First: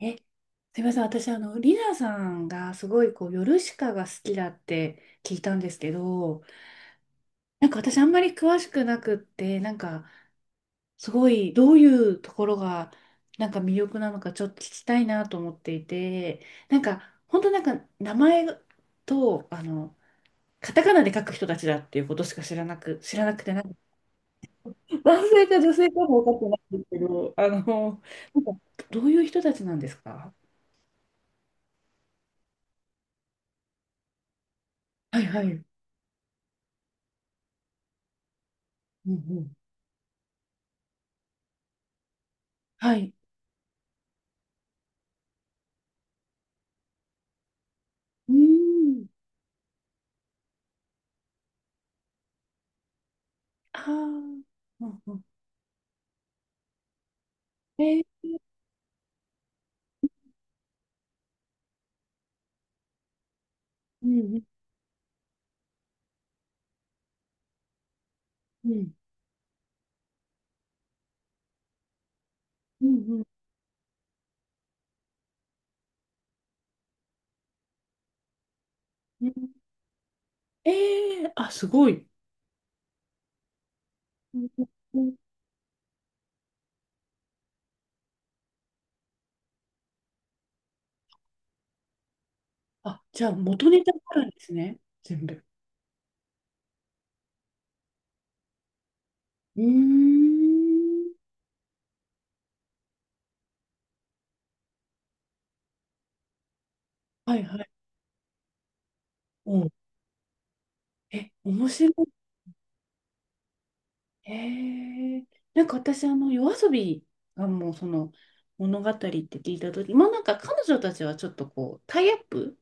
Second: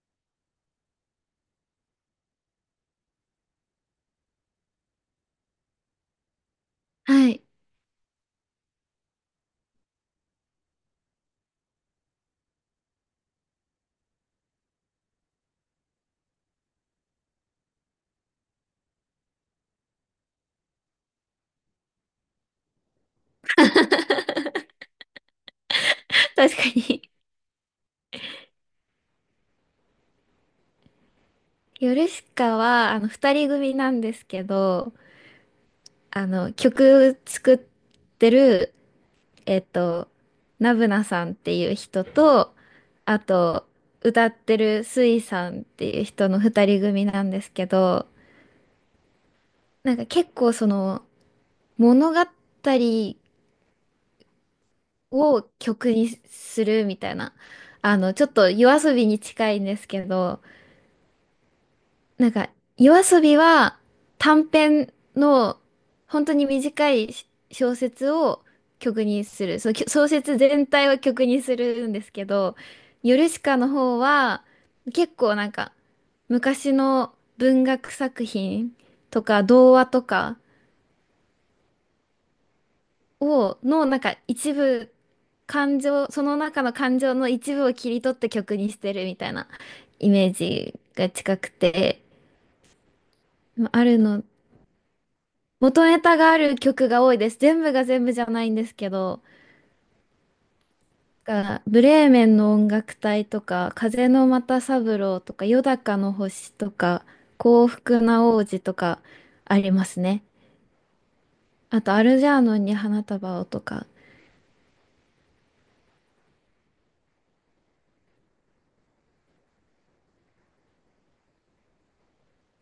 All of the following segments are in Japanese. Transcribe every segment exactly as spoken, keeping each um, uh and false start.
え、すみません。私、あの、リナさんがすごい、こう、ヨルシカが好きだって聞いたんですけど、はい。なんか私、あんまり詳しくなくって、なんか、すごい、どういうところが、なんか魅力なのか、ちょっと聞きたいなと思っていて、なんか、本当なんか、名前と、あの、カタカナで書く人たちだっていうことしか知らなく、知らなくて、なんか、男性か女性かも分かってな確いかんですけに。ど、あの、なんか、どういう人たちなんですか？ヨルシカは、あの、二人組なんですけど、はいはい。うんあの、曲作ってる、うん。えっと、ナブナさんっていう人と、はい。あと、歌ってるスイさんっていう人の二人組なんですけど、うーん。なんか結構その、物語ああ。うんうん。を曲にするみたいな、えあの、ちー、ょっと夜遊びに近いんですけど、なんか、夜遊びはうんうん短編の本当に短いし小説をうん。曲にする。そのきょ小説全体を曲にするんですけど、うんヨうんルシカの方は結構なんか昔の文学作品とうかん。童話とかえー、あ、すごい。をのなんかうん一うん部うん。感情、その中の感情の一部を切り取って曲にしてるみたいなイメージが近くて、あ、じゃあ元まネあタがるあのるんですね。全部。元ネタがある曲が多いです。全部が全部じゃないんですけど、うーん。がブレーメンの音楽隊とか、風の又三郎とか、よだかの星とか、はいは幸い。福な王子とかうあん。りますね。え、面あ白と、い。アルジャーノンに花束をとか。へえ。なんか私、あの、夜遊びがもうその物語って聞いたとき、まあなんか彼女たちはちょっとこう、タイアップ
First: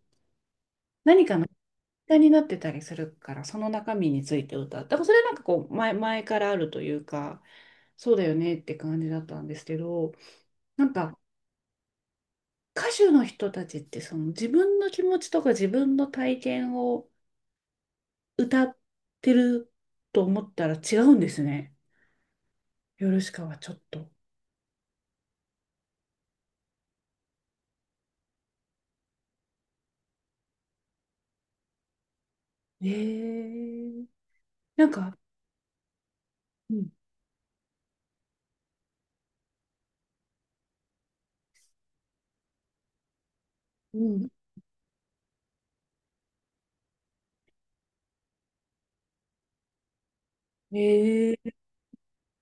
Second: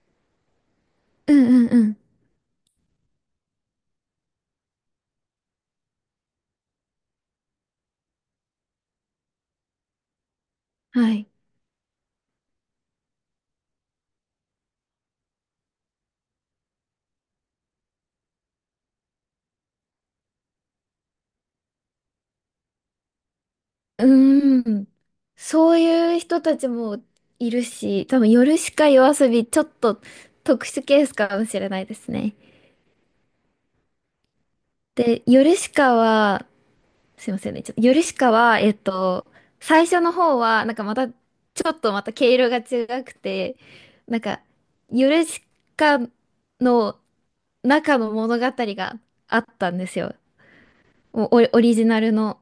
何うかのんうんうん。歌になってたりするから、その中身について歌う。だからそれなんかこう前、前からあるというか、そうだよねって感じだったんですけど、なんはかい。歌手の人たちってその自分の気持ちとか自分の体験を歌ってると思ったら違うんですね。ヨルシカはちょっうと。ーん。そういう人たちもいるし、多分、夜しか夜遊び、ちょっと特殊ケースかもしれないですね。えー、なんか、で、ヨルシカは、うん、すいませんね。ちょっと、ヨルシカは、えっと、最初の方は、なんかまた、ちょっとまた毛色が違くて、うなんん、か、ヨルシカの中の物語があったんですよ。もうえオリ、ー、オリジナルの。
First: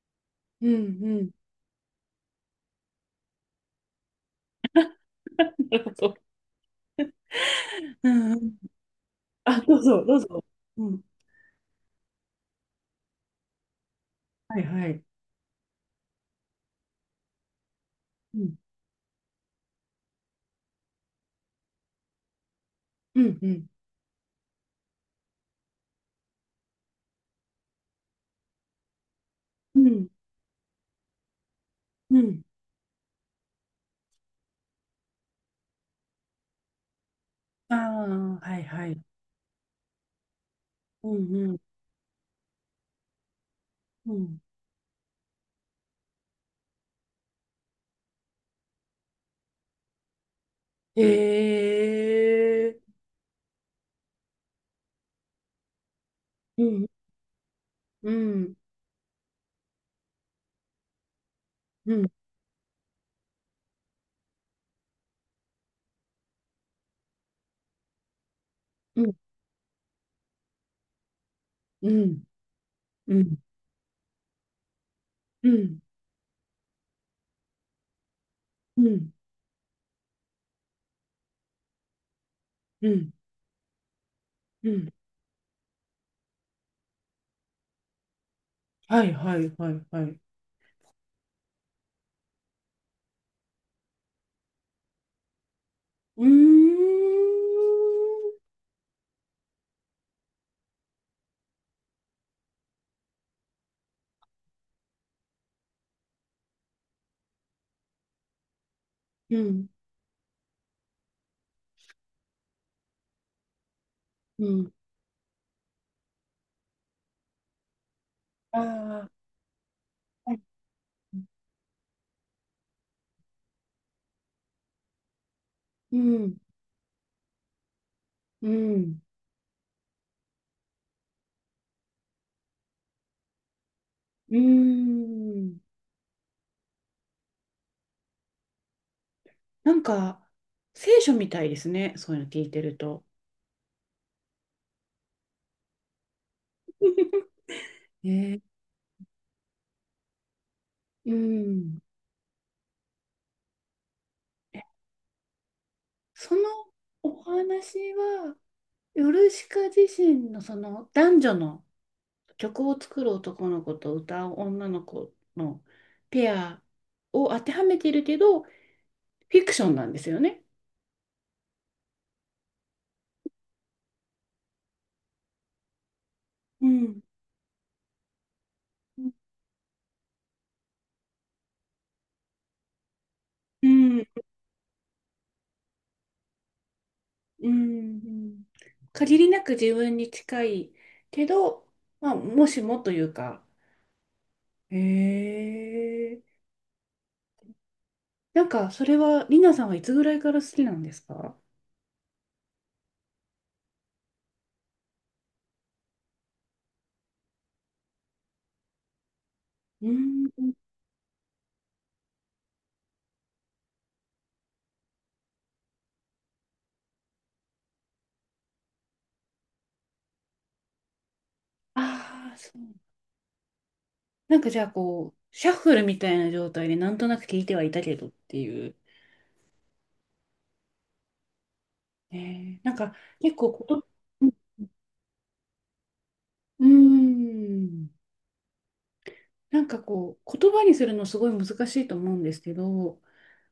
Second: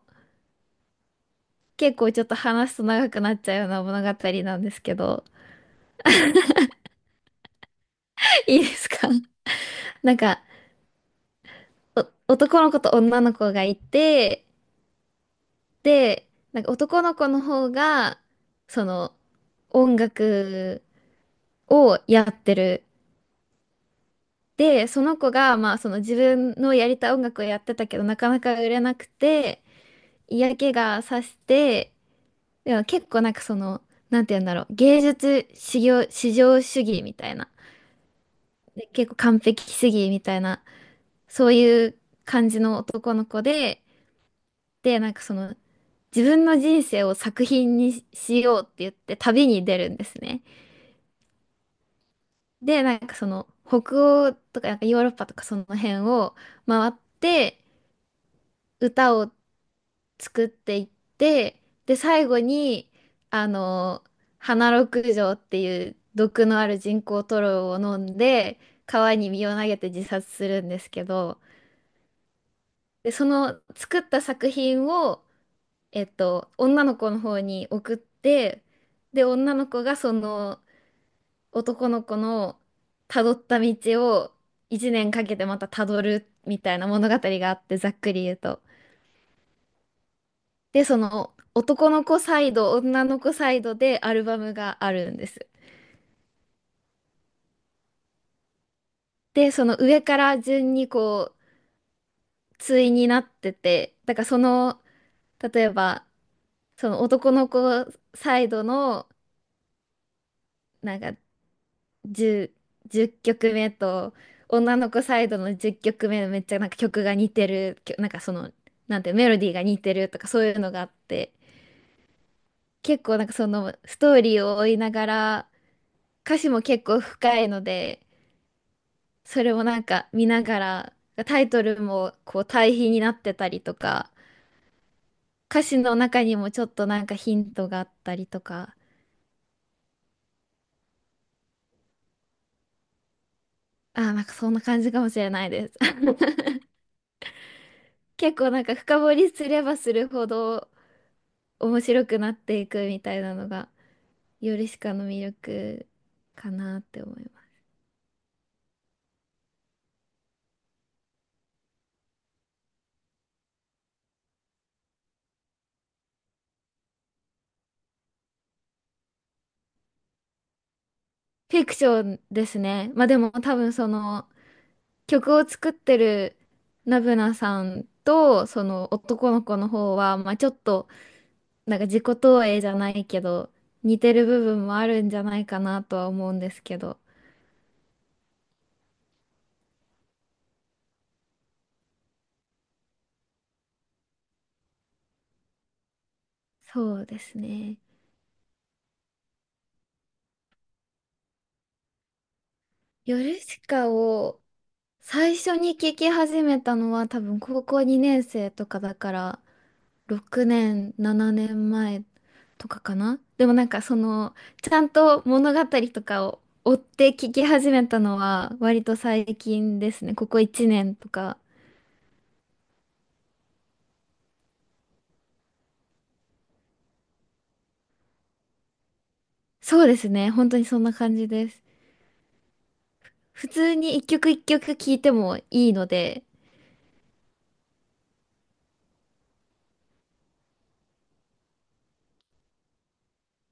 うん、うん、結構ちょっと話すと長くなっちゃうような物語なんですけど、なるほど。うんう ん、いいですか？ あ、どう ぞ、などんうか、ぞ。うん、お男の子と女の子がいて、はい、はい。で、なんか男の子の方が、うん、その、音楽をやってる。うん、うん、で、その子が、まあ、その自分のやりたい音楽をやってたけど、なかなか売れなくて、うん。嫌気がさして、うん。でも結構なんかその、なんて言うんだろう、芸術至上、至上主義みたいな、ああ、はいはで、い。結構完璧主義みたいな、うんそううんいう感じの男の子で、うん。で、なんかその、自分の人生を作品にしようって言って旅に出るんですね。へえ。で、なんかその、北欧とか、なんかヨーロッパとかその辺をうん回って、うん歌を作っていって、うで、ん最後に、あの、花六条っていう毒のある人工塗料を飲んで、うん川に身を投げて自殺するんですけど、うんで、うそんの作った作品を、うんえっと、女の子の方に送って、うんで、女の子がその男の子のうん辿った道をうん。いちねんかけてまた辿るみたいな物語があって、ざっくり言うと。はいはいはいはい。で、その男の子サイド、女の子サイドでアルバムがあるんです。うーん。で、その上から順にこう、対になってて、だからその、例えば、その男の子サイドの、うんなんかじゅう、曲目と、うん。女の子サイドのじゅっきょくめめめっちゃなんか曲が似てる、きょなんかその、あなんあー、てメロディーが似てるとかはい。そういうのがあって、結構なんかそのストーリーを追いながら、うん歌詞も結構深いので、うん。それをなんか見ながら、タイトルもこう対比になってたりとか、うーん。歌詞の中にもちょっとなんかヒントがあったりとか、なんか聖書みたいですね。そういうの聞いてると。あーなんかそんな感じかもしれないです。結ね。構なんか深掘りすればするほどう面ん。白くなっていくみたいなのが、ヨえ、ルシカの魅力そのかなって思いおます。話は。ヨルシカ自身のその男女の曲を作る男の子と歌う女の子のペアを当てはめているけど、フィクションなんですよね。フィクションですね。まあでも多分その曲を作ってるうナん。ブナさんとその男の子の方は、まあちょっとなんか自己投影じゃないけど、う似ん。てる部分もあるんじゃないかなとは思うんですけど。うん。限りなく自分に近いけど、まあ、もしもというか。へえ。そうですね。なんか、それは、リナさんはいつぐらいから好きなんですか？ヨルシカを最初に聞き始めたのは多分高校にねん生とかだからうん。ろくねん、ななねんまえとかかな。でもなんかそのちゃんと物語とかを追って聞き始めたのは割と最近ですね。ここいちねんとか。ああ、そう。なんかじゃあこう、シャッフルみたいな状態でなんとなく聞いてはいたけどっていう。そうですね。本当にそんな感じです。えー、なんか結普構こ通と、に一う曲ん、一曲聴いてもいいので、うーん、なんかこう、言葉にするのすごい難しいと思うんですけど、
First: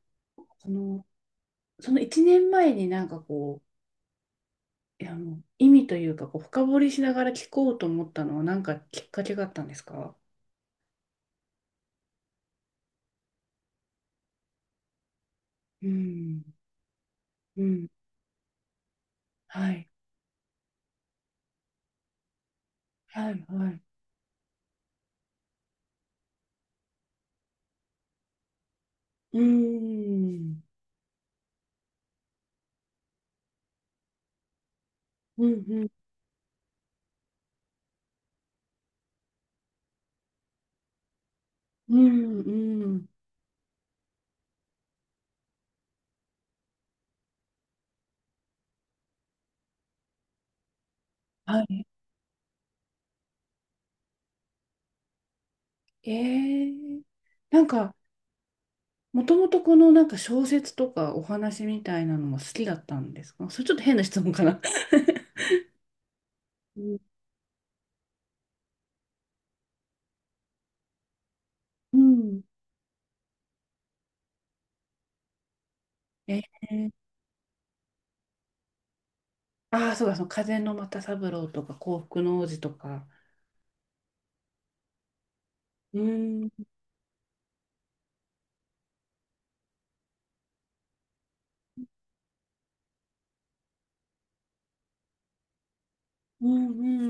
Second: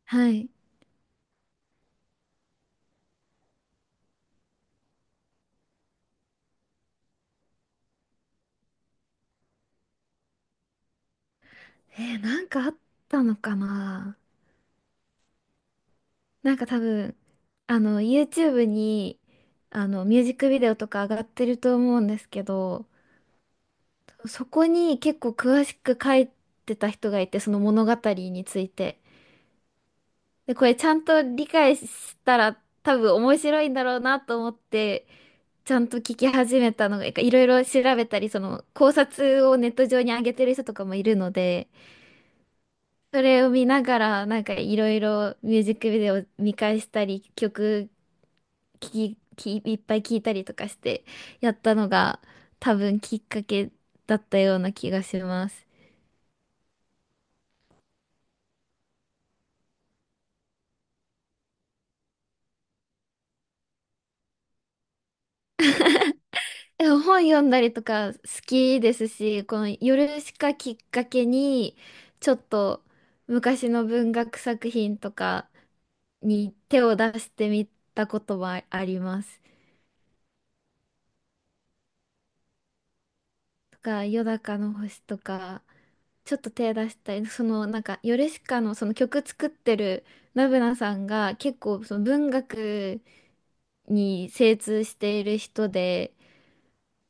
はい。その、その、いちねんまえになんかこう、いやあの意味というかこう、深掘りしながら聞こうと思ったのはなんかきっかけがあったんですか？えーなんかあったのかな？うん、なんか多分、うあん、の、YouTube に、はあい、の、ミュージックビデオとか上がってると思うんですけど、はい、はい。そこに結構詳しく書いてた人がいて、その物語について。うーで、ん、これちゃんと理解したら多分面白いんだろうなと思って、うん、ちゃうん、んと聞き始めたのが、いろいろ調べたり、その考察をネット上に上げてる人とかもいるので、うん、うん、それを見ながら、なんかいろいろミュージックビデオ見返したり、曲聞き、き、いっぱい聞いたりとかしてやっはたい。のが多分きっかけだったような気がします。ええ。なんか、もともとこのなんか小説とかお話みたいなのも好きだったんですか？それちょっと変な質問かな。うえ、ん本読んだりとか好きですし、この夜しかきっかけに、うちょん。っと昔の文学作品とか に手えをえ。出してみたことはあります。ああ、そうだ、その風の又三郎とか幸福の王子とか。とか、夜中の星とか、うちょっん、と手出したり、そのなんか、ヨルシカのその曲作ってるナブナさんが結構その文学に精通している人で、うん、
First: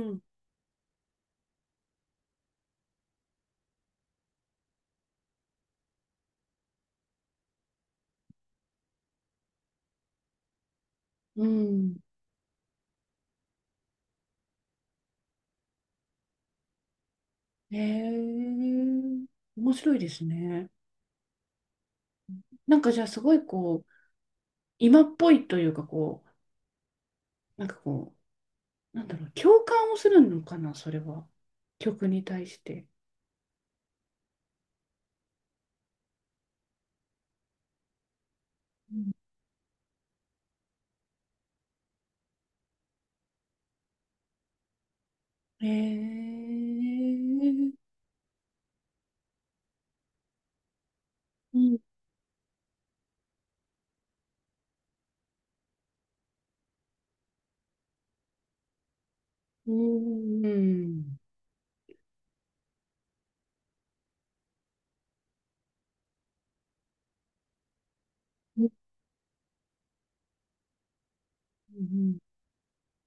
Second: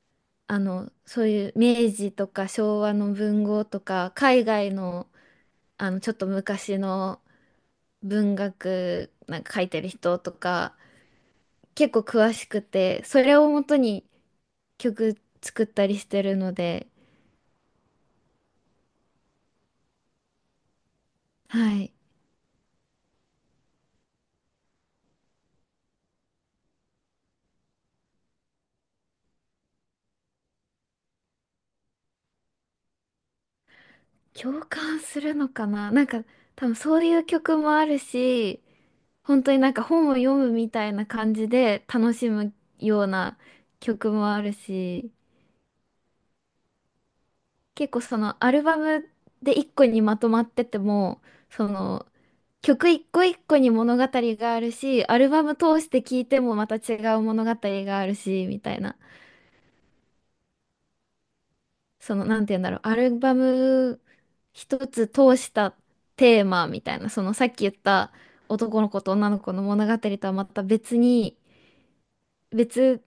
うん、あの、そういう明治とか昭和の文豪とか、海外の、あの、ちょっと昔の文学なんか書いてる人とか、う結ん。構詳しくて、それをもとに曲作ったりしてるので、ええ。面白いですね。はい。なんかじゃあすごいこう、今っぽいというかこう、なんかこう、なんだろう、共感をするのかな、それは。曲に対して。共感するのかな？なんか多分そういう曲もあるし本当になんか本を読むみたいな感じで楽しむような曲もあるしえー、結構そのアルバムで一個にまとまっててもうそん、の曲一個一個に物語があるしアルバム通して聴いてもまた違う物語があるしみたいな、うん、うん。その、なんて言うんだろう、アルバム一つ通したテーマみたいな、そのさっき言ったうん、男の子と女の子の物語とはまた別に、別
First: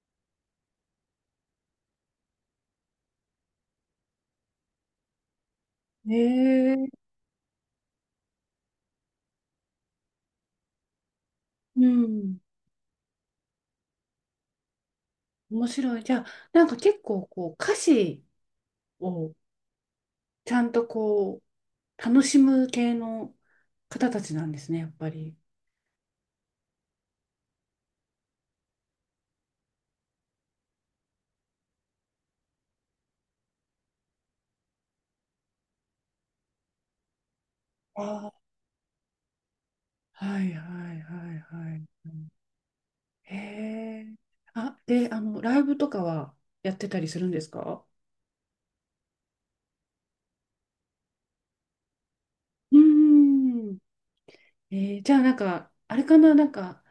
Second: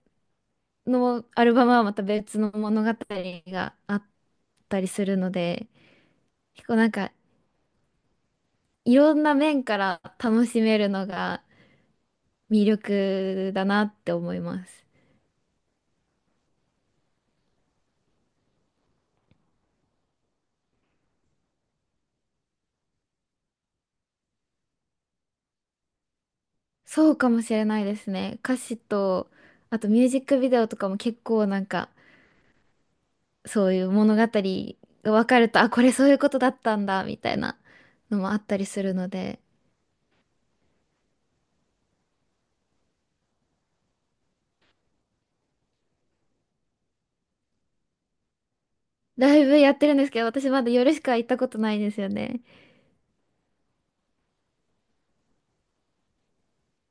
のアルバムはまた別の物語があったりするので、うん、結え構なんー、かいろんな面から楽しめるのがうん、魅力だなって思います。面白い。じゃあ、なんか結構こう、歌詞をちゃんとこう、楽しむ系の方たちなんですね、やっぱり。そうかもしれないですね。歌詞と、あとミュージックビデオとかも結構なんか、そういう物語が分かると、あ、これそういうことだったんだ、みたいなあのもあ、あったりするので、はいはいはいはい。うん。へえ。あ、で、あの、ライブとかはやってたりするんですか？ライブやってるんですけど、私まだ夜しか行ったことないんですよね。うーん。えー、じゃあなんか、あれかな、なんか、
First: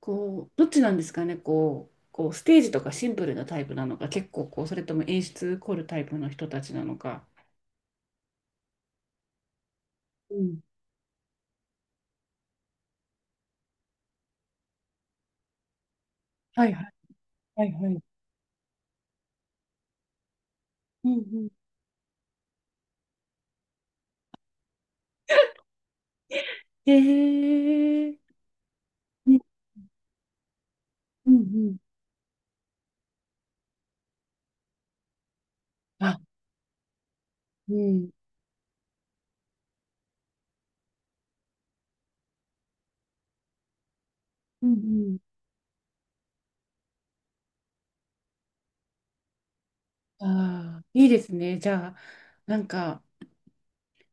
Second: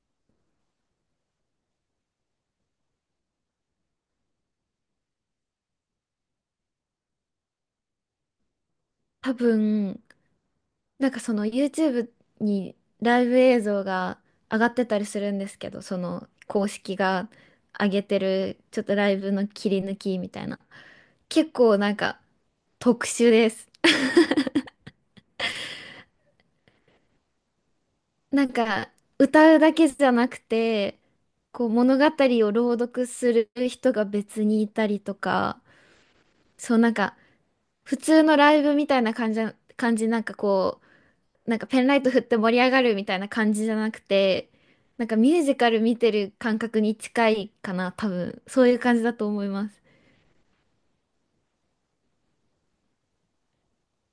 こう、どっちなんですかね、こう、こうステージとかシンプルなタイプなのか、結構こう、それとも演出凝るタイプの人たちなのか。多分、うん。なんかその YouTube にライブ映像が上がってたりするんですけど、そのは公いはい式がはいは上げてい。る、ちょっとライブの切り抜きみたいな。うんうん。結構なんか特殊です。へえ、なんかね。歌うだけじゃなくてうんうこうん。物語を朗読する人が別にいたりとか、あ、そうなんかう普ん。通のライブみたいな感じな、感じなんかこうなんかペンライト振って盛り上がるみたいな感じじゃなくてうんなんうかミん。ュージカル見てる感覚に近いかな、多分そういう感じだと思います。ああ、いいですね。じゃあ、なんか、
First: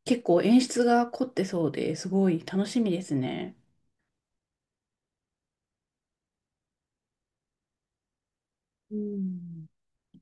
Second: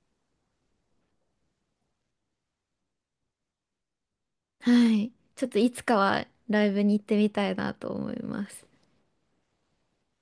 結構演出が凝ってそうですごい楽しみですね。はい。ちょっといつかはライブに行ってみたいなと思います。うん。